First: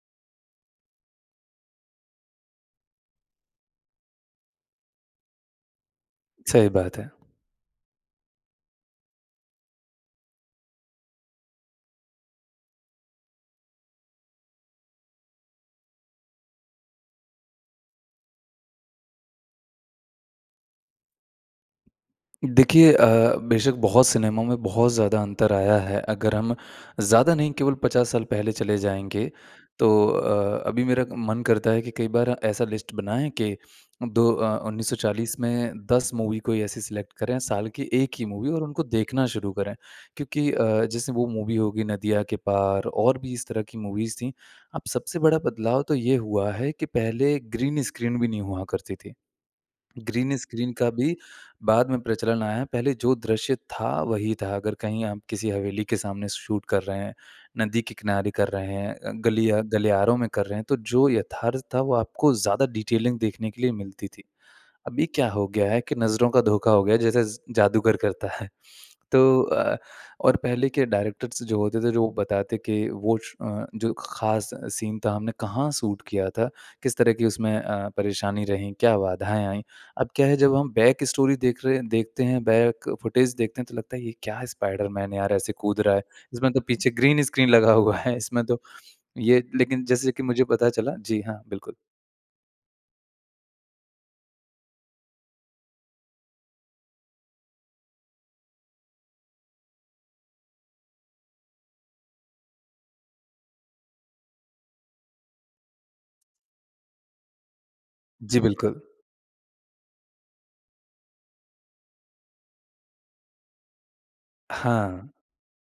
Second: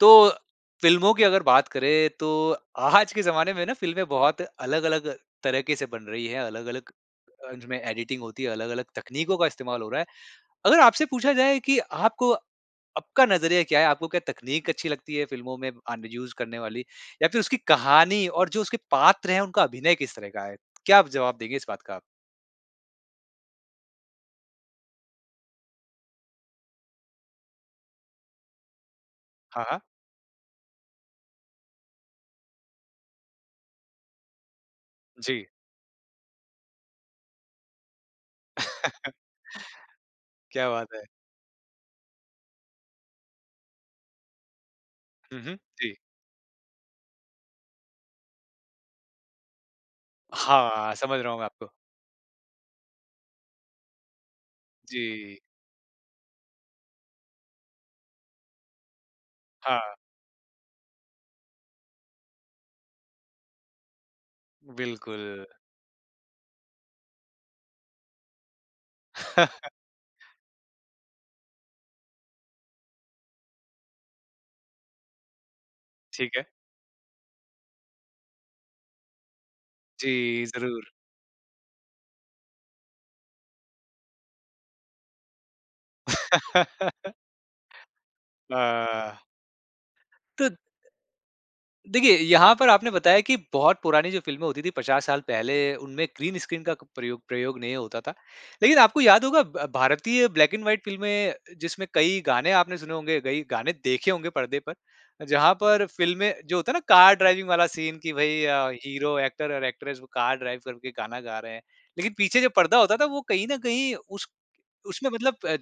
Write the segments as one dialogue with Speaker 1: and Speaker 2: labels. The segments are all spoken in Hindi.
Speaker 1: तो फ़िल्मों की अगर बात करें तो आज के ज़माने में ना फ़िल्में बहुत अलग-अलग तरह के से बन रही है
Speaker 2: सही
Speaker 1: अलग-अलग
Speaker 2: बात है।
Speaker 1: अ, जो में एडिटिंग होती है, अलग-अलग तकनीकों का इस्तेमाल हो रहा है। अगर आपसे पूछा जाए कि आपको आपका नज़रिया क्या है आपको क्या तकनीक अच्छी लगती है फ़िल्मों में आन यूज़ करने वाली? या फ़िर उसकी कहानी और जो उसके पात्र हैं उनका अभिनय किस तरह का है? क्या आप जवाब देंगे इस बात का?
Speaker 2: देखिए अ, बेशक बहुत सिनेमा में बहुत ज़्यादा अंतर आया है अगर हम ज़्यादा नहीं केवल 50 साल पहले चले जाएँगे
Speaker 1: हाँ, हाँ।
Speaker 2: तो अ, अभी मेरा मन करता है कि कई बार ऐसा लिस्ट बनाएँ कि 2 अ, 1940
Speaker 1: जी।
Speaker 2: में 10 मूवी कोई ऐसे सेलेक्ट करें साल की 1 ही मूवी और उनको देखना शुरू करें। क्योंकि
Speaker 1: क्या
Speaker 2: अ,
Speaker 1: बात है!
Speaker 2: जैसे वो मूवी होगी नदिया के पार और भी इस तरह की मूवीज़ थी। अब सबसे बड़ा
Speaker 1: हुँ, हुँ।
Speaker 2: बदलाव तो
Speaker 1: जी।
Speaker 2: ये हुआ है कि पहले ग्रीन स्क्रीन भी नहीं हुआ करती थी। ग्रीन स्क्रीन का
Speaker 1: हाँ,
Speaker 2: भी
Speaker 1: समझ रहा हूँ मैं आपको।
Speaker 2: बाद में प्रचलन आया पहले जो दृश्य था वही था अगर कहीं आप
Speaker 1: जी।
Speaker 2: किसी हवेली के सामने शूट कर रहे हैं, नदी के किनारे कर रहे हैं अ, गली या
Speaker 1: हाँ।
Speaker 2: गलियारों में कर रहे हैं, तो जो यथार्थ था वो आपको ज़्यादा डिटेलिंग देखने के लिए मिलती थी। अभी क्या
Speaker 1: बिल्कुल।
Speaker 2: हो गया है कि नज़रों का धोखा हो गया जैसे स जादूगर करता है तो अ, और पहले के डायरेक्टर्स जो होते थे जो बताते कि वो श अ, जो खास सीन था हमने कहाँ शूट किया
Speaker 1: ठीक
Speaker 2: था,
Speaker 1: है।
Speaker 2: किस तरह की उसमें अ, परेशानी रहीं, क्या बाधाएँ आईं। अब क्या है
Speaker 1: जी,
Speaker 2: जब हम
Speaker 1: ज़रूर।
Speaker 2: बैकस्टोरी देख रहे देखते हैं, बैक फुटेज देखते हैं तो फुटेज देख रहे हैं तो लगता है ये क्या है स्पाइडर मैन यार ऐसे कूद रहा है इसमें तो पीछे ग्रीन स्क्रीन लगा हुआ है इसमें तो।
Speaker 1: आह।
Speaker 2: ये लेकिन जैसे कि मुझे
Speaker 1: त
Speaker 2: पता चला जी हाँ, बिल्कुल।
Speaker 1: देखिए यहाँ पर आपने बताया कि बहुत पुरानी जो फ़िल्में होती थी 50 साल पहले उनमें ग्रीन स्क्रीन का प्रयो प्रयोग नहीं होता था। लेकिन आपको याद होगा ब भारतीय ब्लैक एंड वाइट फ़िल्में अ, जिसमें कई गाने आपने सुने होंगे, कई गाने देखे होंगे पर्दे पर, जहाँ पर फ़िल्में जो होता है ना कार ड्राइविंग वाला सीन कि
Speaker 2: जी
Speaker 1: भई अ,
Speaker 2: बिल्कुल।
Speaker 1: हीरो, एक्टर और एक्ट्रेस वो कार ड्राइव करके गाना गा रहे हैं। लेकिन पीछे जो पर्दा होता था वो कहीं न कहीं उस
Speaker 2: हाँ।
Speaker 1: उसमें मतलब प अ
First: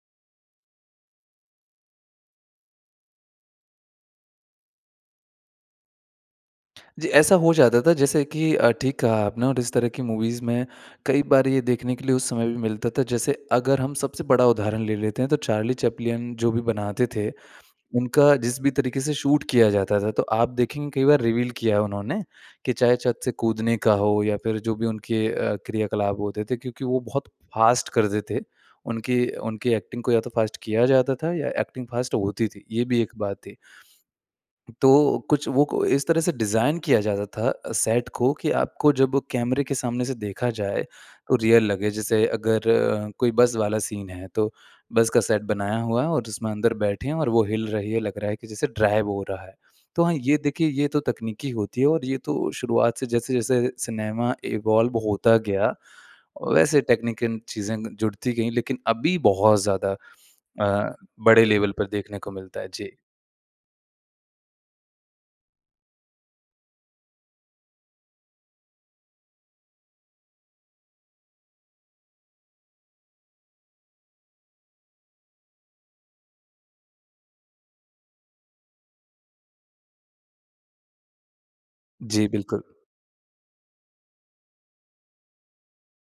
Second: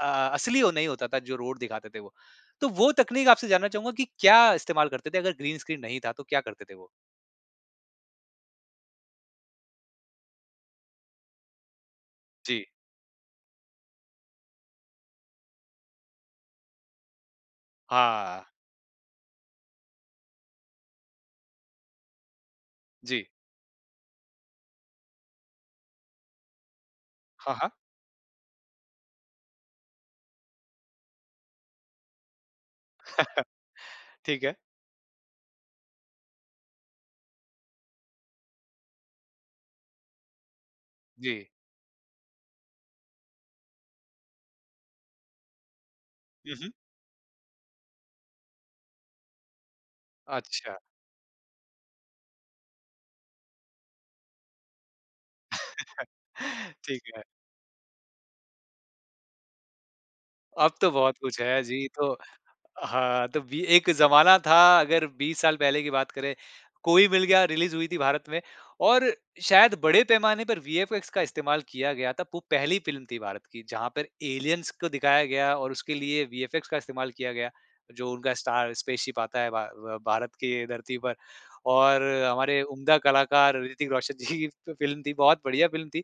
Speaker 1: अ, असली वो नहीं होता था जो रोड दिखाते थे वो। तो वो तकनीक आपसे जानना चाहूँगा कि क्या इस्तेमाल करते थे अगर ग्रीन स्क्रीन नहीं था, तो क्या करते थे वो?
Speaker 2: जी ऐसा हो जाता था जैसे कि अ, ठीक कहा आपने और इस तरह की मूवीज़ में कई बार ये देखने के लिए उस समय भी
Speaker 1: जी।
Speaker 2: मिलता था जैसे अगर हम सबसे बड़ा उदाहरण ले लेते हैं तो चार्ली चैपलिन जो भी बनाते थे उनका
Speaker 1: हाँ।
Speaker 2: जिस भी तरीके से शूट किया जाता था। तो आप देखेंगे कई बार रिवील किया उन्होंने कि चाहे छत
Speaker 1: जी।
Speaker 2: से कूदने का हो या फ़िर जो भी उनके अ, क्रियाकलाप होते थे क्योंकि वो बहुत
Speaker 1: हाँ, हाँ।
Speaker 2: फ़ास्ट करते थे। उनकी उनकी एक्टिंग को या तो फ़ास्ट किया जाता था या एक्टिंग फ़ास्ट होती थी। ये भी एक बात ही।
Speaker 1: ठीक है।
Speaker 2: तो कुछ वो कु इस तरह से डिज़ाइन किया जाता था सेट को कि आपको जब कैमरे के सामने से देखा जाए तो
Speaker 1: जी।
Speaker 2: रियल लगे। जैसे अगर कोई बस वाला सीन है तो बस का सेट बनाया हुआ है और उसमें
Speaker 1: हुँ, हुँ।
Speaker 2: अंदर बैठे हैं और वो हिल रही है लग रहा है कि जैसे ड्राइव हो रहा है। तो हाँ ये देखिए
Speaker 1: अच्छा।
Speaker 2: ये तो तकनीकी होती है और ये तो शुरुआत से जैसे-जैसे सिनेमा इवॉल्व होता गया वैसे
Speaker 1: ठीक है।
Speaker 2: टेक्निकल चीज़े ग जुड़ती गई लेकिन अभी बहुत ज़्यादा
Speaker 1: अब तो
Speaker 2: अ,
Speaker 1: बहुत कुछ
Speaker 2: बड़े
Speaker 1: है
Speaker 2: लेवल
Speaker 1: जी
Speaker 2: पर
Speaker 1: तो,
Speaker 2: देखने को मिलता है। जी।
Speaker 1: हाँ तो बी एक जमाना था अगर 20 साल पहले की बात करें। कोई मिल गया रिलीज़ हुई थी भारत में और शायद बड़े पैमाने पर वीएफएक्स का इस्तेमाल किया गया था वो पहली फ़िल्म थी भारत की जहाँ पर एलियंस को दिखाया गया और उसके लिए वीएफएक्स का इस्तेमाल किया गया। जो उनका स्टार स्पेसशिप आता है भा अ, भारत के धरती पर और
Speaker 2: जी
Speaker 1: हमारे
Speaker 2: बिल्कुल।
Speaker 1: उम्दा कलाकार ऋतिक रोशन जी की फ़िल्म थी बहुत बढ़िया फ़िल्म थी।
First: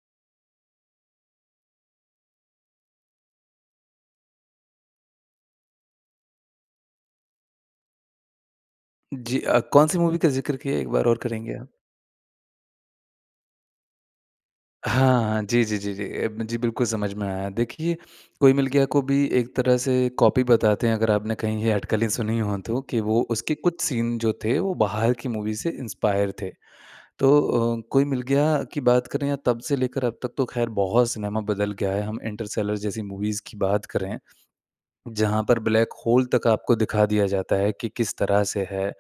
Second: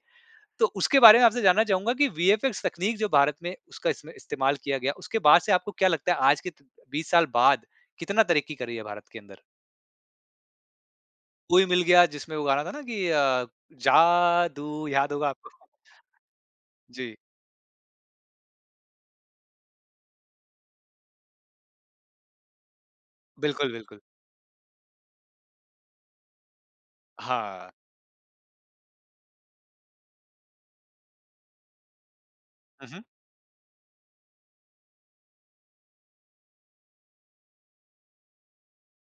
Speaker 1: तो उसके बारे में आपसे जानना चाहूँगा कि वीएफएक्स तकनीक जो भारत में उसका इसमें इस्तेमाल किया गया उसके बाद से आपको क्या लगता है आज के त 20 साल बाद कितना तरक्की कर रही है भारत के अंदर?
Speaker 2: जी अ, कौन सी मूवी का ज़िक्र किया एक बार और करेंगे
Speaker 1: कोई
Speaker 2: आप?
Speaker 1: मिल गया जिसमें वो गाना था न कि अ, जादू याद
Speaker 2: हाँ,
Speaker 1: होगा
Speaker 2: हाँ।
Speaker 1: आपको?
Speaker 2: जी, जी, जी, ए म जी बिल्कुल समझ
Speaker 1: जी।
Speaker 2: में आया देखिए कोई मिल गया को भी एक तरह से कॉपी बताते हैं अगर आपने कहीं ये अटकलें सुनी हों तो कि वो उसके
Speaker 1: बिल्कुल,
Speaker 2: कुछ
Speaker 1: बिल्कुल।
Speaker 2: सीन जो थे वो बाहर की मूवी से इंस्पायर थे। तो
Speaker 1: हाँ।
Speaker 2: अ, कोई मिल गया की बात करें या तब से लेकर अब तक तो ख़ैर बहुत सिनेमा बदल गया है। हम इंटरस्टेलर जैसी
Speaker 1: उहुँ।
Speaker 2: मूवीज़ की बात करें, जहाँ पर ब्लैक होल तक आपको दिखा दिया जाता है कि किस तरह से है,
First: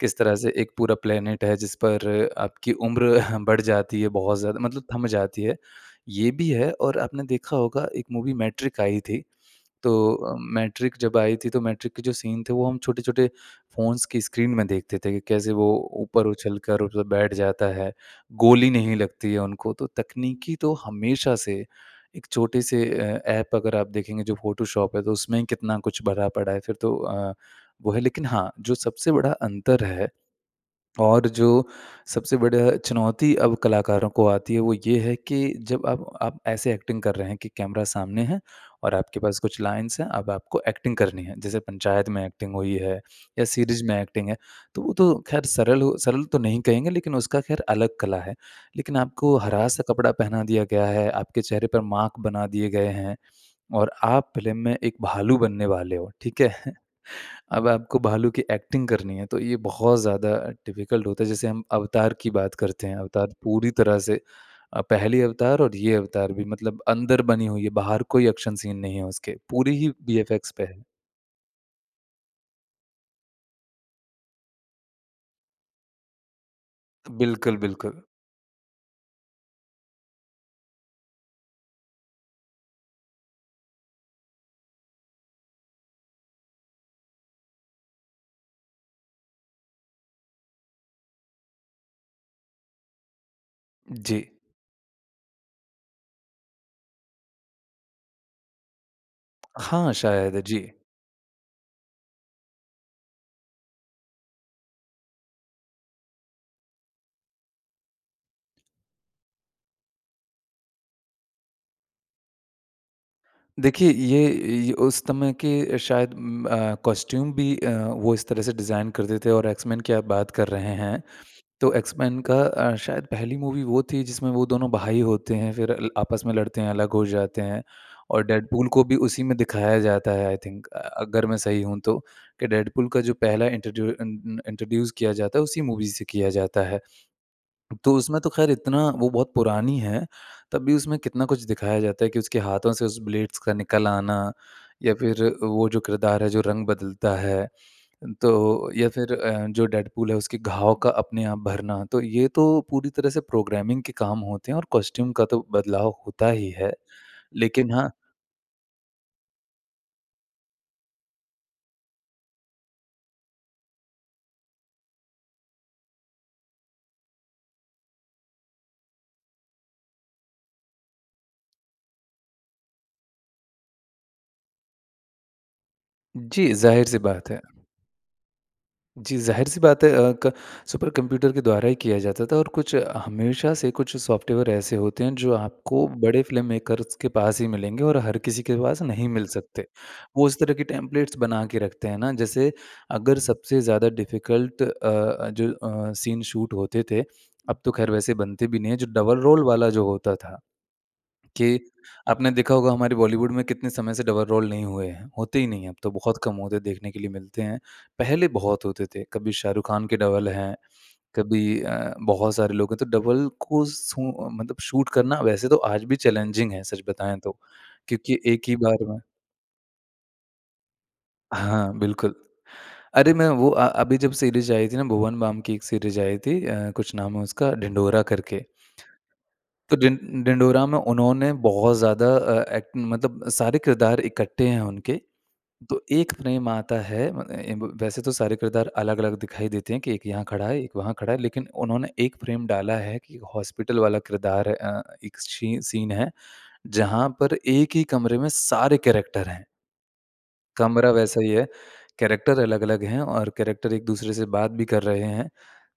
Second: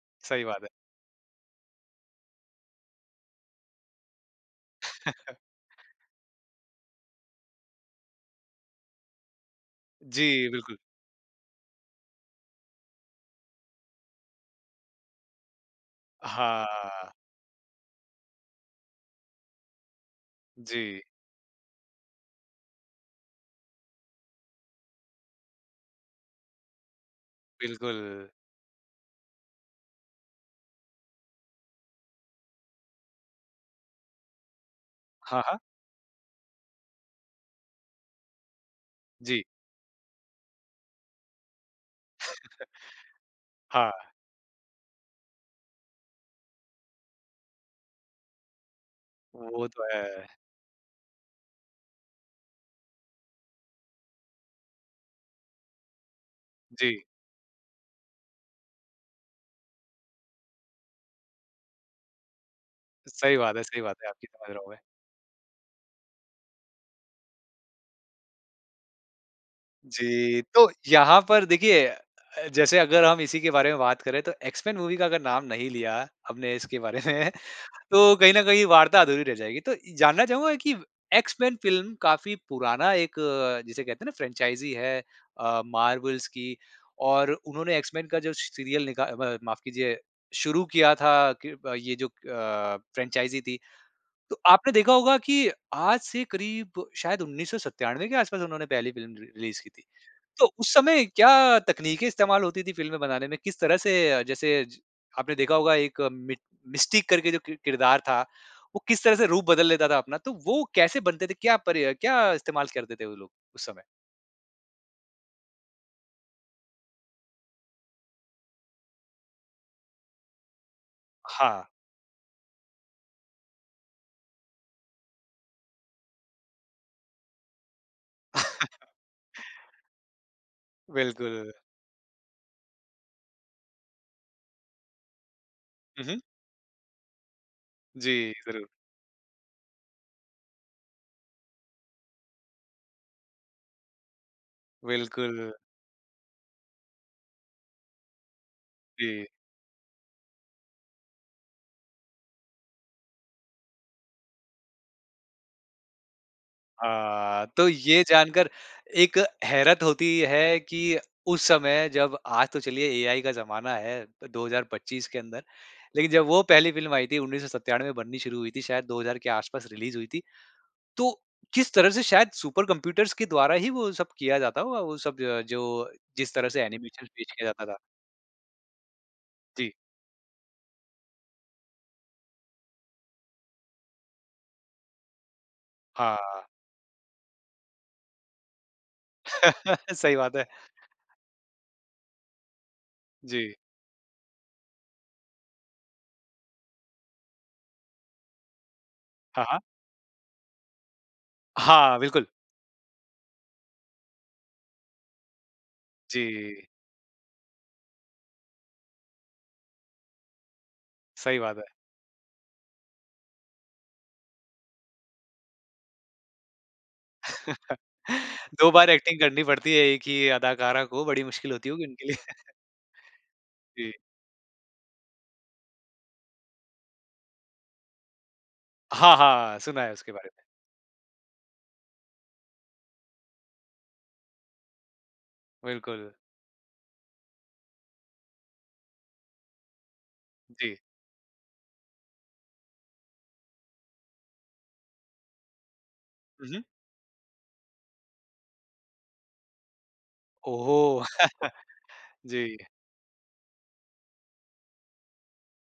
Speaker 2: किस तरह
Speaker 1: सही
Speaker 2: से
Speaker 1: बात है।
Speaker 2: एक पूरा प्लेनेट है जिस पर आपकी उम्र बढ़ जाती है बहुत ज़्यादा मतलब थम जाती है। ये भी है और आपने देखा होगा एक मूवी मैट्रिक्स आई थी, तो अ,
Speaker 1: जी बिल्कुल।
Speaker 2: मैट्रिक्स जब आई थी तो मैट्रिक्स के जो सीन थे वो हम छोटे-छोटे फ़ोन्स की स्क्रीन में देखते थे कि कैसे वो ऊपर उछल कर मतलब
Speaker 1: हाँ।
Speaker 2: बैठ जाता है, गोली नहीं लगती है उनको। तो तकनीकी तो
Speaker 1: जी।
Speaker 2: हमेशा से एक छोटे से अ, ऐप अगर आप देखेंगे जो फोटोशॉप है तो उसमें कितना कुछ भरा पड़ा है फ़िर तो अ, वो है लेकिन
Speaker 1: बिल्कुल।
Speaker 2: हाँ जो सबसे बड़ा अंतर है और जो सबसे बड़ा चुनौती अब कलाकारों को आती है वो ये है कि
Speaker 1: हाँ, हाँ।
Speaker 2: जब आप आप ऐसे एक्टिंग कर रहे हैं कि कैमरा सामने है और आपके पास
Speaker 1: जी।
Speaker 2: कुछ लाइन्स है अब आपको एक्टिंग करनी है जैसे पंचायत में एक्टिंग हुई है या सीरीज़
Speaker 1: हाँ।
Speaker 2: में एक्टिंग है तो वो तो ख़ैर सरल हो, सरल तो नहीं कहेंगे लेकिन उसका ख़ैर अलग कला है। लेकिन आपको हरा
Speaker 1: वो तो
Speaker 2: सा कपड़ा
Speaker 1: है।
Speaker 2: पहना दिया गया है आपके चेहरे पर मार्क बना दिए गए हैं और आप फ़िल्म में एक भालू बनने वाले हो ठीक है,
Speaker 1: जी।
Speaker 2: अब आपको भालू की एक्टिंग करनी है तो ये बहुत ज़्यादा डिफिकल्ट होता है जैसे हम अवतार की बात करते हैं अवतार
Speaker 1: सही बात है,
Speaker 2: पूरी
Speaker 1: सही बात
Speaker 2: तरह
Speaker 1: है
Speaker 2: से
Speaker 1: आपकी समझ रहा हूँ मैं।
Speaker 2: अ, पहली अवतार और ये अवतार भी मतलब अंदर बनी हुई है बाहर कोई एक्शन सीन नहीं है उसके, पूरी ही
Speaker 1: जी
Speaker 2: वीएफएक्स पे
Speaker 1: तो
Speaker 2: है।
Speaker 1: यहाँ पर देखिए अ, जैसे अगर हम इसी के बारे में बात करें तो एक्स-मेन मूवी का अगर नाम नहीं लिया हमने इसके बारे में
Speaker 2: बिल्कुल, बिल्कुल।
Speaker 1: तो कहीं न कहीं वार्ता अधूरी रह जाएगी। तो जानना चाहूँगा कि एक्स-मेन फ़िल्म काफ़ी पुराना एक जिसे कहते हैं ना फ्रैंचाइज़ी है अ, मार्वल्स की। और उन्होंने एक्स-मेन का जो स सीरियल निका म माफ़ कीजिए शुरू किया था कि प ये जो अ, फ्रैंचाइज़ी थी
Speaker 2: जी।
Speaker 1: तो आपने देखा होगा कि आज से करीब शायद 1997 के आस-पास उन्होंने पहली फ़िल्म रि रिलीज़ की थी।
Speaker 2: हाँ, शायद
Speaker 1: तो
Speaker 2: जी।
Speaker 1: उस समय क्या तकनीकें इस्तेमाल होती थी फ़िल्में बनाने में, किस तरह से अ, जैसे ज आपने देखा होगा एक मि मिस्टिक करके जो किर किरदार था वो किस तरह से रूप बदल लेता था अपना, तो वो कैसे बनते थे? क्या पर या क्या इस्तेमाल करते थे वो लोग, उस समय?
Speaker 2: देखिए ये ये उस समय के शायद उम्म, अ, कॉस्ट्यूम भी अ, वो इस तरह से डिज़ाइन करते थे और एक्स-मेन की बात कर रहे हैं
Speaker 1: हाँ।
Speaker 2: तो एक्स-मेन का अ, शायद पहली मूवी वो थी जिसमें वो दोनों भाई होते हैं। फिर ल आपस में लड़ते हैं अलग हो जाते हैं और डेडपूल को भी उसी में दिखाया जाता है आई थिंक अ, अगर मैं
Speaker 1: बिल्कुल।
Speaker 2: सही हूँ तो कि डेडपूल का जो पहला इंट्रोड्यू अ न अ, इंट्रोड्यूस किया जाता है उसी मूवी से
Speaker 1: हुँ, हुँ।
Speaker 2: किया जाता है। तो उसमें तो
Speaker 1: जी
Speaker 2: ख़ैर
Speaker 1: ज़रूर।
Speaker 2: इतना वो बहुत पुरानी है तब भी उसमें कितना कुछ दिखाया जाता है कि उसके हाथों से उस ब्लेड्स का निकल आना या फ़िर
Speaker 1: बिल्कुल।
Speaker 2: वो जो किरदार है जो रंग बदलता है तो या फ़िर
Speaker 1: जी।
Speaker 2: अ, जो डेडपूल है उसके घाव का अपने आप भरना। तो ये तो पूरी तरह से प्रोग्रामिंग के काम होते हैं और कॉस्ट्यूम का तो बदलाव होता ही है।
Speaker 1: हाँ, तो
Speaker 2: लेकिन हाँ
Speaker 1: ये जानकार एक हैरत होती है कि उस समय जब आज तो चलिए एआई का जमाना है तो 2025 के अंदर लेकिन जब वो पहली फ़िल्म आई थी 1997 बननी शुरू हुई थी शायद 2000 के आस-पास रिलीज़ हुई थी। तो किस तरह से शायद सुपर कंप्यूटर्स के द्वारा ही वो सब किया जाता होगा वो सब द जो जिस तरह
Speaker 2: जी,
Speaker 1: से
Speaker 2: ज़ाहिर-सी
Speaker 1: एनिमेशन्स
Speaker 2: बात
Speaker 1: पेश
Speaker 2: है।
Speaker 1: किया जाता था।
Speaker 2: जी ज़ाहिर-सी
Speaker 1: जी।
Speaker 2: बात है अ, क सुपर कंप्यूटर के द्वारा ही किया जाता था और कुछ हमेशा से कुछ सॉफ्टवेयर ऐसे होते हैं जो आपको बड़े फ़िल्म
Speaker 1: हाँ।
Speaker 2: मेकर्स के पास ही मिलेंगे और हर किसी के पास नहीं मिल सकते।
Speaker 1: सही
Speaker 2: वो
Speaker 1: बात
Speaker 2: इस
Speaker 1: है।
Speaker 2: तरह के टेम्पलेट्स बनाकर रखते हैं ना जैसे अगर
Speaker 1: जी।
Speaker 2: सबसे ज़्यादा डिफिकल्ट अ अ, जो अ, सीन शूट होते थे। अब तो ख़ैर वैसे बनते भी नहीं है जो डबल रोल
Speaker 1: हाँ, हाँ।
Speaker 2: वाला जो होता था कि
Speaker 1: हाँ, बिल्कुल।
Speaker 2: आपने देखा होगा हमारी बॉलीवुड में कितने समय से डबल रोल नहीं हुए हैं, होते ही नहीं है अब तो बहुत कम होते
Speaker 1: जी।
Speaker 2: देखने के लिए मिलते हैं। पहले बहुत होते थे, कभी शाहरुख़ ख़ान के डबल हैं,
Speaker 1: सही बात
Speaker 2: कभी
Speaker 1: है।
Speaker 2: अ, बहुत सारे लोग हैं तो डबल को सू मतलब शूट करना वैसे तो आज भी चैलेंजिंग है सच बताएँ तो क्योंकि एक ही
Speaker 1: 2
Speaker 2: बार
Speaker 1: बार
Speaker 2: में
Speaker 1: एक्टिंग करनी पड़ती है, 1 ही अदाकारा को बड़ी मुश्किल होती
Speaker 2: हाँ
Speaker 1: होगी उनके
Speaker 2: बिल्कुल।
Speaker 1: लिए।
Speaker 2: अरे मैं वो अ,
Speaker 1: जी।
Speaker 2: अभी जब सीरीज़ आई थी ना भुवन बाम की एक सीरीज़ आई थी अ, कुछ नाम है उसका ढिंढोरा करके।
Speaker 1: हाँ, हाँ
Speaker 2: तो
Speaker 1: सुना है उसके
Speaker 2: ढिं
Speaker 1: बारे में।
Speaker 2: ढिंढोरा में उन्होंने बहुत ज़्यादा अ ए मतलब सारे किरदार इकट्ठे हैं उनके, तो
Speaker 1: बिल्कुल।
Speaker 2: 1 फ्रेम आता है म एं ब वैसे तो सारे किरदार अलग-अलग दिखाई देते हैं कि एक यहाँ खड़ा है एक
Speaker 1: जी।
Speaker 2: वहाँ खड़ा है लेकिन उन्होंने 1 फ्रेम डाला है कि हॉस्पिटल वाला किरदार है अ, एक छीं सीन है
Speaker 1: हुँ, हुँ।
Speaker 2: जहाँ पर 1 ही कमरे में सारे कैरेक्टर हैं।
Speaker 1: ओह हो!
Speaker 2: कमरा वैसा ही है, कैरेक्टर
Speaker 1: जी।
Speaker 2: अलग-अलग हैं और कैरेक्टर एक-दूसरे से बात भी कर रहे हैं।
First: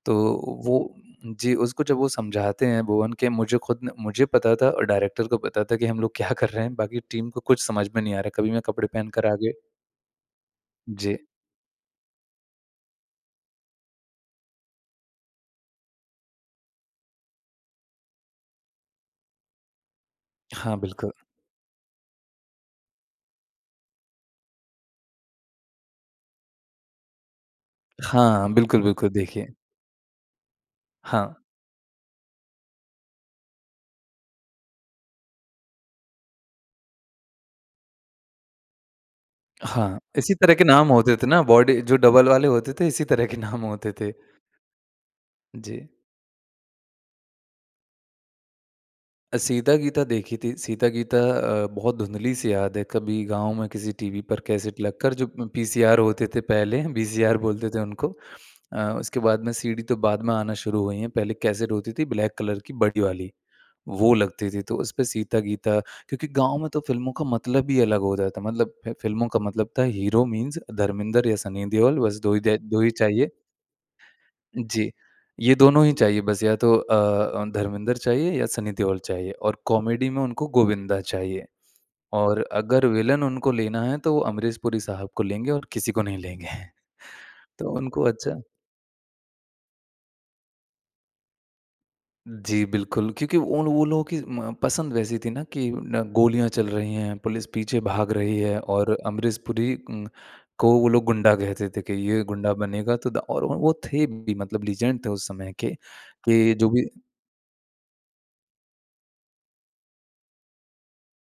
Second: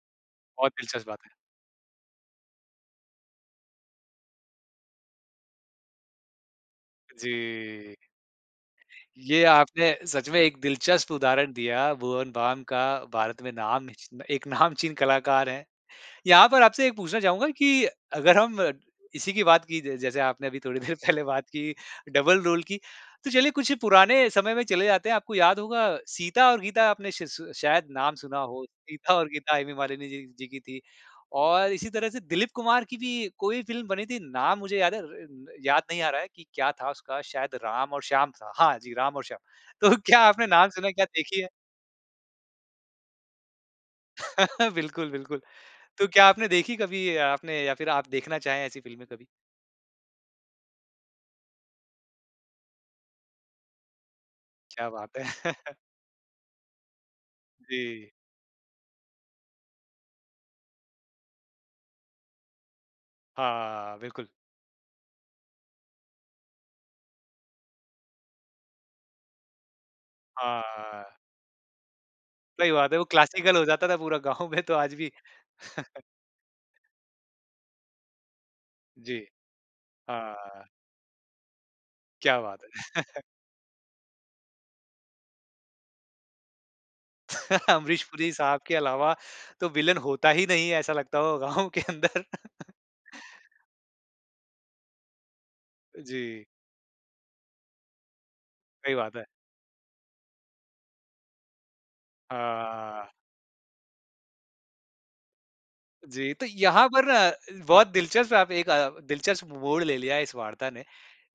Speaker 2: तो
Speaker 1: बहुत
Speaker 2: वो
Speaker 1: दिलचस्प बात है।
Speaker 2: जी उसको जब वो समझाते हैं भुवन के मुझे ख़ुद ने मुझे पता था और डायरेक्टर को पता था कि हम लोग क्या कर रहे हैं बाकी टीम को कुछ समझ
Speaker 1: जी।
Speaker 2: में नहीं आ रहा है। कभी मैं कपड़े पहनकर आ
Speaker 1: ये
Speaker 2: गए
Speaker 1: आपने सच में एक दिलचस्प
Speaker 2: जी।
Speaker 1: उदाहरण दिया भुवन बाम का भारत में नामची एक नामचीन कलाकार हैं। यहाँ पर आपसे एक पूछना चाहूँगा कि अगर हम इसी की बात की ज जैसे आपने अभी
Speaker 2: हाँ,
Speaker 1: थोड़ी देर
Speaker 2: बिल्कुल।
Speaker 1: पहले बात की डबल रोल की, तो चलिए कुछ पुराने समय में चले जाते हैं आपको याद होगा सीता और गीता आपने श श शायद नाम सुना
Speaker 2: हाँ
Speaker 1: हो,
Speaker 2: बिल्कुल, बिल्कुल
Speaker 1: सीता और
Speaker 2: देखिए।
Speaker 1: गीता हेमा मालिनी जी जी की थी
Speaker 2: हाँ।
Speaker 1: और इसी तरह से दिलीप कुमार की भी कोई फ़िल्म बनी थी, नाम मुझे याद है र र याद नहीं आ रहा है कि क्या था उसका शायद राम और श्याम था, हाँ जी राम और श्याम। तो
Speaker 2: हाँ।
Speaker 1: क्या
Speaker 2: इसी
Speaker 1: आपने
Speaker 2: तरह के
Speaker 1: नाम
Speaker 2: नाम
Speaker 1: सुना, क्या
Speaker 2: होते थे ना
Speaker 1: देखी है?
Speaker 2: बॉडी जो डबल वाले होते थे इसी तरह के नाम होते थे।
Speaker 1: बिल्कुल, बिल्कुल।
Speaker 2: जी।
Speaker 1: तो क्या आपने देखी कभी अ, आपने या फ़िर आप देखना चाहें ऐसी फ़िल्में कभी?
Speaker 2: अ, सीता-गीता देखी थी सीता-गीता अ, बहुत धुँधली-सी याद है कभी गाँव में किसी टीवी पर कैसेट
Speaker 1: क्या
Speaker 2: लगकर
Speaker 1: बात है
Speaker 2: जो म पीसीआर होते थे पहले वीसीआर बोलते थे उनको।
Speaker 1: जी।
Speaker 2: अ, उसके बाद में सीडी तो बाद में आना शुरू हुई हैं। पहले कैसेट होती थी ब्लैक कलर की बड़ी वाली।
Speaker 1: हाँ
Speaker 2: वो
Speaker 1: बिल्कुल।
Speaker 2: लगती थी तो उस पे सीता-गीता क्योंकि गाँव में तो फिल्मों का मतलब ही अलग हो जाता मतलब है फिल्मों का मतलब था हीरो मीन्स
Speaker 1: हाँ।
Speaker 2: धर्मेन्द्र या सनी देओल बस 2 ही द
Speaker 1: सही
Speaker 2: 2 ही
Speaker 1: बात है। वो
Speaker 2: चाहिए।
Speaker 1: क्लासिकल हो जाता था पूरा गाँव में तो
Speaker 2: जी।
Speaker 1: आज भी।
Speaker 2: ये दोनों ही चाहिए बस या तो अ, अ, धर्मेन्द्र चाहिए या सनी देओल
Speaker 1: जी।
Speaker 2: चाहिए और कॉमेडी में
Speaker 1: हाँ।
Speaker 2: उनको गोविन्दा चाहिए।
Speaker 1: क्या
Speaker 2: और
Speaker 1: बात है!
Speaker 2: अगर विलन उनको लेना है तो वो अमरीश पुरी साहब को लेंगे और किसी को नहीं लेंगे तो उनको
Speaker 1: अमरीश पुरी
Speaker 2: अच्छा
Speaker 1: साहब के अलावा तो विलन होता ही नहीं है, ऐसा लगता होगा गाँव के अंदर।
Speaker 2: जी बिल्कुल क्योंकि उन वो लोगों की म पसंद वैसी थी ना कि
Speaker 1: अ,
Speaker 2: न
Speaker 1: जी।
Speaker 2: गोलियाँ चल रही हैं पुलिस पीछे भाग रही है और
Speaker 1: सही बात है।
Speaker 2: अमरीश पुरी उम, को वो लोग गुंडा कहते थे कि ये गुंडा बनेगा तो
Speaker 1: हाँ।
Speaker 2: द और वो वो थे भी मतलब लीजेंड थे उस समय के
Speaker 1: जी। तो
Speaker 2: कि जो
Speaker 1: यहाँ
Speaker 2: भी
Speaker 1: पर ना अ, बहुत दिलचस्प आप एक अ, दिलचस्प मोड़ ले लिया है इस वार्ता ने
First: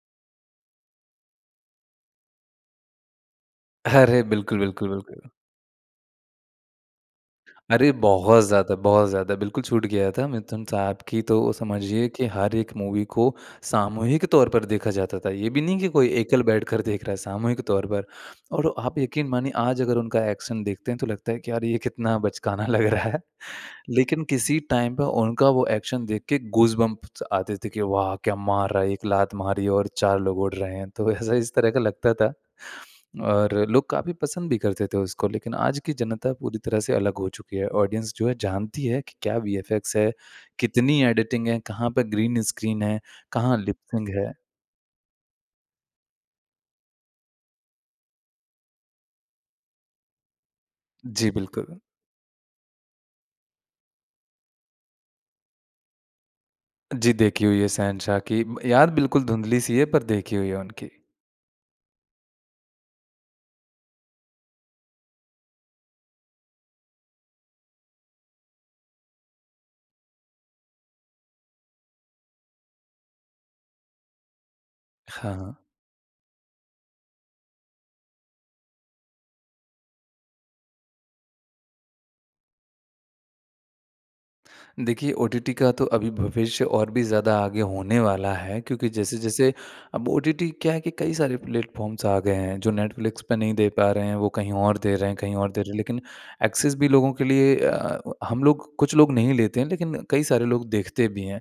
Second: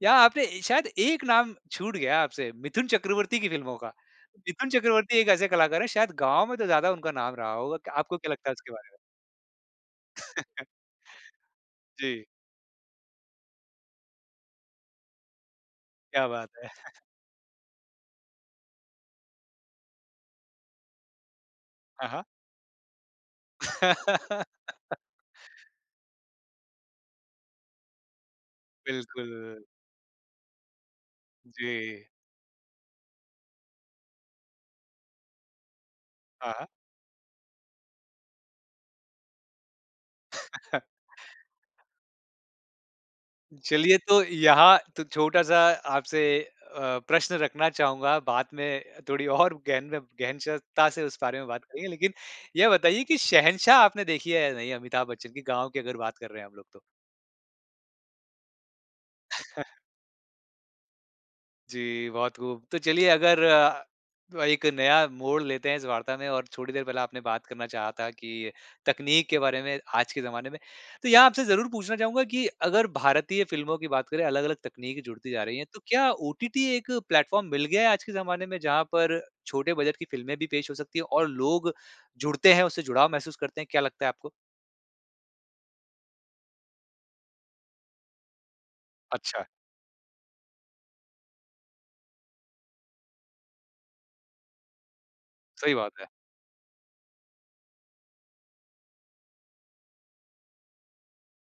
Speaker 1: यहाँ आपने ए शायद एक नाम छूट गया आपसे मिथुन चक्रवर्ती की फ़िल्मों का।
Speaker 2: अरे बिल्कुल,
Speaker 1: मिथुन
Speaker 2: बिल्कुल,
Speaker 1: चक्रवर्ती एक
Speaker 2: बिल्कुल।
Speaker 1: ऐसे कलाकार हैं शायद गाँव में तो ज़्यादा उनका नाम रहा होगा।
Speaker 2: अरे!
Speaker 1: क आपको क्या
Speaker 2: बहुत
Speaker 1: लगता है उसके
Speaker 2: ज़्यादा,
Speaker 1: बारे में?
Speaker 2: बहुत ज़्यादा बिल्कुल छूट गया था। मिथुन साहब की तो समझिए
Speaker 1: जी।
Speaker 2: कि हर एक मूवी को सामूहिक तौर पर देखा जाता था। ये भी नहीं कि कोई
Speaker 1: क्या
Speaker 2: एकल
Speaker 1: बात है।
Speaker 2: बैठकर देख रहा है सामूहिक तौर पर और आप यकीन मानिए आज अगर उनका एक्शन देखते हैं तो लगता है कि यार ये
Speaker 1: हाँ,
Speaker 2: कितना
Speaker 1: हाँ।
Speaker 2: बचकाना लग रहा है लेकिन किसी टाइम पे उनका वो एक्शन देखकर गूसबम्प्स आते थे कि वाह क्या मार रहा है! 1 लात
Speaker 1: बिल्कुल।
Speaker 2: मारी और 4 लोग उड़ रहे हैं तो ऐसा इस तरह का
Speaker 1: जी।
Speaker 2: लगता था। और लोग काफ़ी पसंद भी करते थे उसको, लेकिन आज की जनता
Speaker 1: हाँ,
Speaker 2: पूरी
Speaker 1: हाँ।
Speaker 2: तरह से अलग हो चुकी है। ऑडियंस जो है जानती है कि क्या वीएफएक्स है, कितनी एडिटिंग है, कहाँ पर ग्रीन स्क्रीन है, कहाँ
Speaker 1: चलिए
Speaker 2: लिप्सिंग
Speaker 1: तो
Speaker 2: है।
Speaker 1: यहाँ तो छोटा-सा आपसे अ, प्रश्न रखना चाहूँगा, बाद में थोड़ी और गहन में, गहन श ता से उस
Speaker 2: जी
Speaker 1: बारे में बात
Speaker 2: बिल्कुल।
Speaker 1: करेंगे। लेकिन यह बताइए कि शहंशाह आपने देखी है या नहीं अमिताभ बच्चन की? गाँव की अगर बात कर रहे हैं हम लोग तो।
Speaker 2: जी देखी हुई है, शहंशाह की याद बिल्कुल धुँधली सी है पर देखी हुई है उनकी।
Speaker 1: जी बहुत खूब। तो चलिए अगर अ, एक नया मोड़ लेते हैं इस वार्ता में और थोड़ी देर पहले आपने बात करना चाहा था कि तकनीक के बारे में आज के ज़माने में। तो यहाँ आपसे ज़रूर पूछना चाहूँगा कि अगर भारतीय फ़िल्मों की बात करें अलग-अलग तकनीक जुड़ती
Speaker 2: हाँ,
Speaker 1: जा
Speaker 2: हाँ।
Speaker 1: रही है तो क्या ओटीटी एक प्लेटफ़ॉर्म मिल गया आज के ज़माने में जहाँ पर छोटे बजट की फ़िल्में भी पेश हो सकती है? और लोग जुड़ते हैं उसे जुड़ाव महसूस करते हैं, क्या लगता है आपको?
Speaker 2: देखिए ओटीटी का तो अभी भविष्य और भी ज़्यादा आगे होने वाला है क्योंकि
Speaker 1: अच्छा।
Speaker 2: जैसे-जैसे अब ओटीटी क्या है कि कई सारे प्लेटफ़ॉर्म्स आ गए हैं जो नेटफ्लिक्स पे नहीं दे पा रहे हैं वो कहीं और दे रहे हैं कहीं और दे
Speaker 1: सही
Speaker 2: रहे
Speaker 1: बात
Speaker 2: लेकिन
Speaker 1: है।
Speaker 2: एक्सेस भी लोगों के लिए अ, हम लोग कुछ लोग नहीं लेते हैं लेकिन कई सारे लोग देखते भी हैं।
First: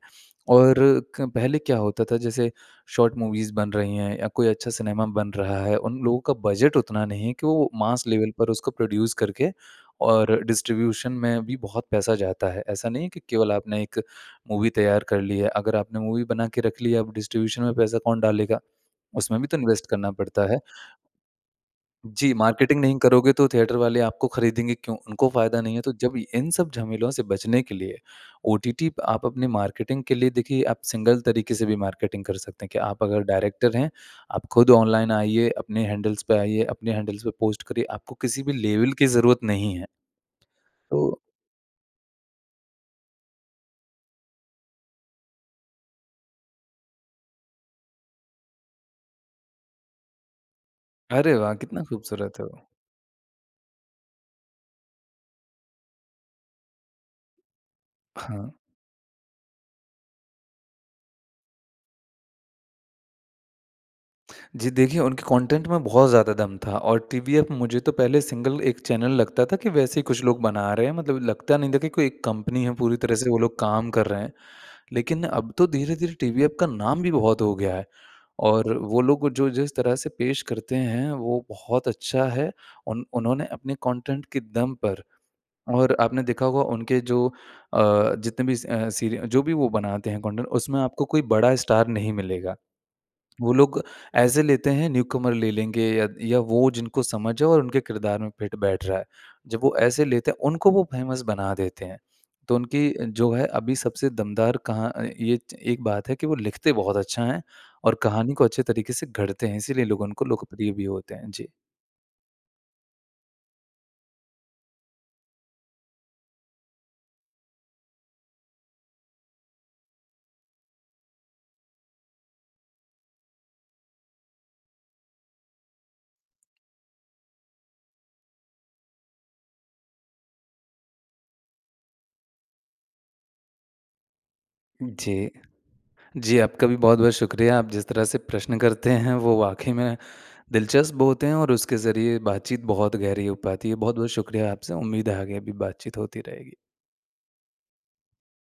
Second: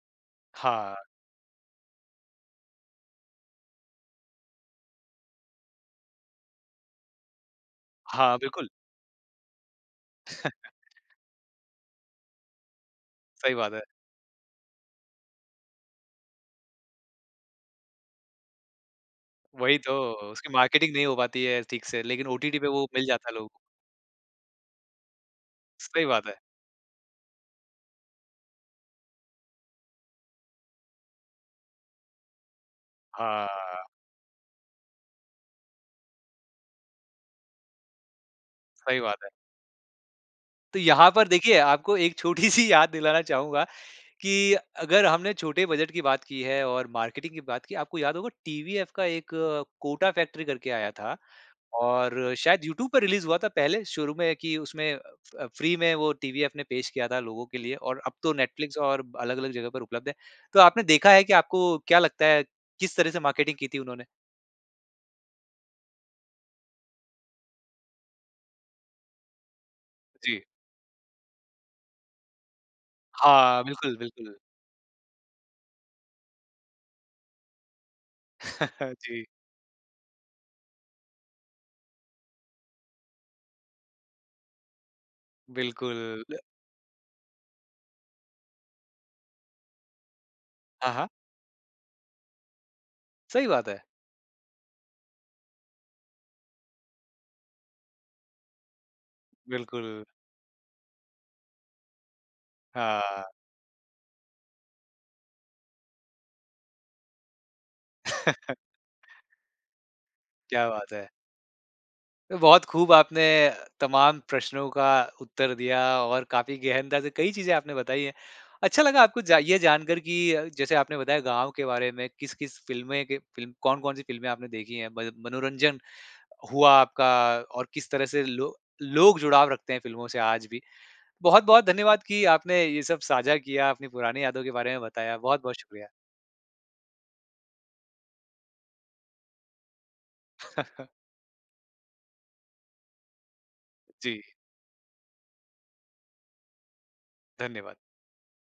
Speaker 2: और
Speaker 1: हाँ।
Speaker 2: क पहले क्या होता था जैसे शार्ट मूवीज़ बन रही हैं या कोई अच्छा सिनेमा बन रहा है, उन लोगों का बजट उतना नहीं हैं कि वो मास लेवल
Speaker 1: हाँ,
Speaker 2: पर
Speaker 1: बिल्कुल।
Speaker 2: उसको प्रोड्यूस करके और डिस्ट्रीब्यूशन में भी बहुत पैसा जाता है। ऐसा नहीं है की केवल
Speaker 1: सही बात
Speaker 2: आपने
Speaker 1: है।
Speaker 2: एक मूवी तैयार कर ली है अगर आपने मूवी बनाकर रख लिया अब डिस्ट्रीब्यूशन में पैसा कौन डालेगा, उसमें भी तो
Speaker 1: वही
Speaker 2: इन्वेस्ट करना
Speaker 1: तो, उसकी
Speaker 2: पड़ता है।
Speaker 1: मार्केटिंग नहीं हो पाती है ठीक से लेकिन
Speaker 2: जी
Speaker 1: ओटीटी पे
Speaker 2: मार्केटिंग
Speaker 1: वो
Speaker 2: नहीं
Speaker 1: मिल जाता
Speaker 2: करोगे
Speaker 1: है लोगों
Speaker 2: तो
Speaker 1: को।
Speaker 2: थिएटर वाले आपको खरीदेंगे क्यों उनको फ़ायदा नहीं है। तो
Speaker 1: सही
Speaker 2: जब
Speaker 1: बात है।
Speaker 2: इन सब झमेलों से बचने के लिए ओटीटी आप अपने मार्केटिंग के लिए देखिए आप सिंगल तरीके से भी मार्केटिंग कर सकते हैं कि आप अगर डायरेक्टर
Speaker 1: हाँ।
Speaker 2: हैं आप ख़ुद ऑनलाइन आइए अपने हैंडल्स पे आइए अपने हैंडल्स पे पोस्ट करिए आपको किसी भी लेवल
Speaker 1: सही
Speaker 2: की
Speaker 1: बात है।
Speaker 2: ज़रूरत नहीं है।
Speaker 1: तो यहाँ
Speaker 2: तो
Speaker 1: पर देखिए आपको एक छोटी सी याद दिलाना चाहूँगा कि अगर हमने छोटे बजट की बात की है और मार्केटिंग की बात की है आपको याद होगा टीवीएफ का एक कोटा फैक्ट्री करके आया था।
Speaker 2: अरे वाह! कितना
Speaker 1: और
Speaker 2: खूबसूरत है वो।
Speaker 1: शायद यूट्यूब पे रिलीज़ हुआ था पहले शुरू में कि उसमें अ अ, फ़्री में वो टीवीएफ ने पेश किया था लोगों के लिए और अब तो
Speaker 2: हाँ।
Speaker 1: नेटफ़्लिक्स और ब अलग-अलग जगह पर उपलब्ध है। तो आपने देखा है कि आपको क्या लगता है किस तरह से मार्केटिंग की थी उन्होंने?
Speaker 2: जी देखिए उनके कंटेंट में बहुत ज़्यादा दम था और टीवीएफ मुझे तो पहले सिंगल एक चैनल लगता था कि वैसे कुछ लोग
Speaker 1: जी।
Speaker 2: बना रहे हैं मतलब लगता नहीं था कि कोई एक कंपनी है पूरी तरह से वो लोग
Speaker 1: हाँ,
Speaker 2: काम
Speaker 1: बिल्कुल,
Speaker 2: कर रहे हैं।
Speaker 1: बिल्कुल।
Speaker 2: लेकिन अब तो धीरे-धीरे टीवीएफ का नाम भी बहुत हो गया है। और वो
Speaker 1: जी।
Speaker 2: लोग जो जिस तरह से पेश करते हैं वो बहुत अच्छा है। उन उन्होंने अपने कंटेंट के दम पर
Speaker 1: बिल्कुल
Speaker 2: और आपने
Speaker 1: ल
Speaker 2: देखा होगा उनके जो अ, जितने भी स अ, सीरि जो भी वो बनाते हैं कंटेंट उसमें
Speaker 1: हाँ,
Speaker 2: आपको
Speaker 1: हाँ।
Speaker 2: कोई बड़ा स्टार नहीं मिलेगा।
Speaker 1: सही
Speaker 2: वो
Speaker 1: बात
Speaker 2: लोग
Speaker 1: है।
Speaker 2: ऐसे लेते हैं न्यूकमर ले लेंगे या त या वो जिनको समझ है और उनके किरदार में फिट बैठ रहा है। जब वो
Speaker 1: बिल्कुल।
Speaker 2: ऐसे लेते हैं उनको वो फेमस बना देते हैं, तो उनकी
Speaker 1: हाँ।
Speaker 2: जो है अभी सबसे दमदार कहाँ अ, ये च एक बात है कि वो लिखते बहुत अच्छा हैं और कहानी को अच्छे तरीके से घड़ते हैं। इसीलिए लोग उनको
Speaker 1: क्या
Speaker 2: लोकप्रिय भी
Speaker 1: बात है!
Speaker 2: होते हैं। जी।
Speaker 1: बहुत खूब आपने तमाम प्रश्नों का उत्तर दिया और काफ़ी गहनता से कई चीज़ें आपने बताई है। अच्छा लगा आपको जा ये जानकर कि जैसे आपने बताया गाँव के बारे में किस-किस फ़िल्में के फ़िल्म कौन-कौन सी फ़िल्म आपने देखी हैं म मनोरंजन हुआ आपका और किस तरह से लो लोग जुड़ाव रखते हैं फ़िल्मों से आज भी। बहुत-बहुत धन्यवाद कि आपने ये सब साझा किया, आपने पुरानी यादों के बारे में बताया।
Speaker 2: जी।
Speaker 1: बहुत-बहुत शुक्रिया।
Speaker 2: जी आपका भी बहुत-बहुत शुक्रिया, आप जिस तरह से प्रश्न करते हैं वो वाक़ई में दिलचस्प बहुत हैं और उसके ज़रिए बातचीत बहुत गहरी हो पाती है। बहुत-बहुत
Speaker 1: जी।
Speaker 2: शुक्रिया आपसे उम्मीद है आगे अभी बातचीत होती रहेगी।
Speaker 1: धन्यवाद!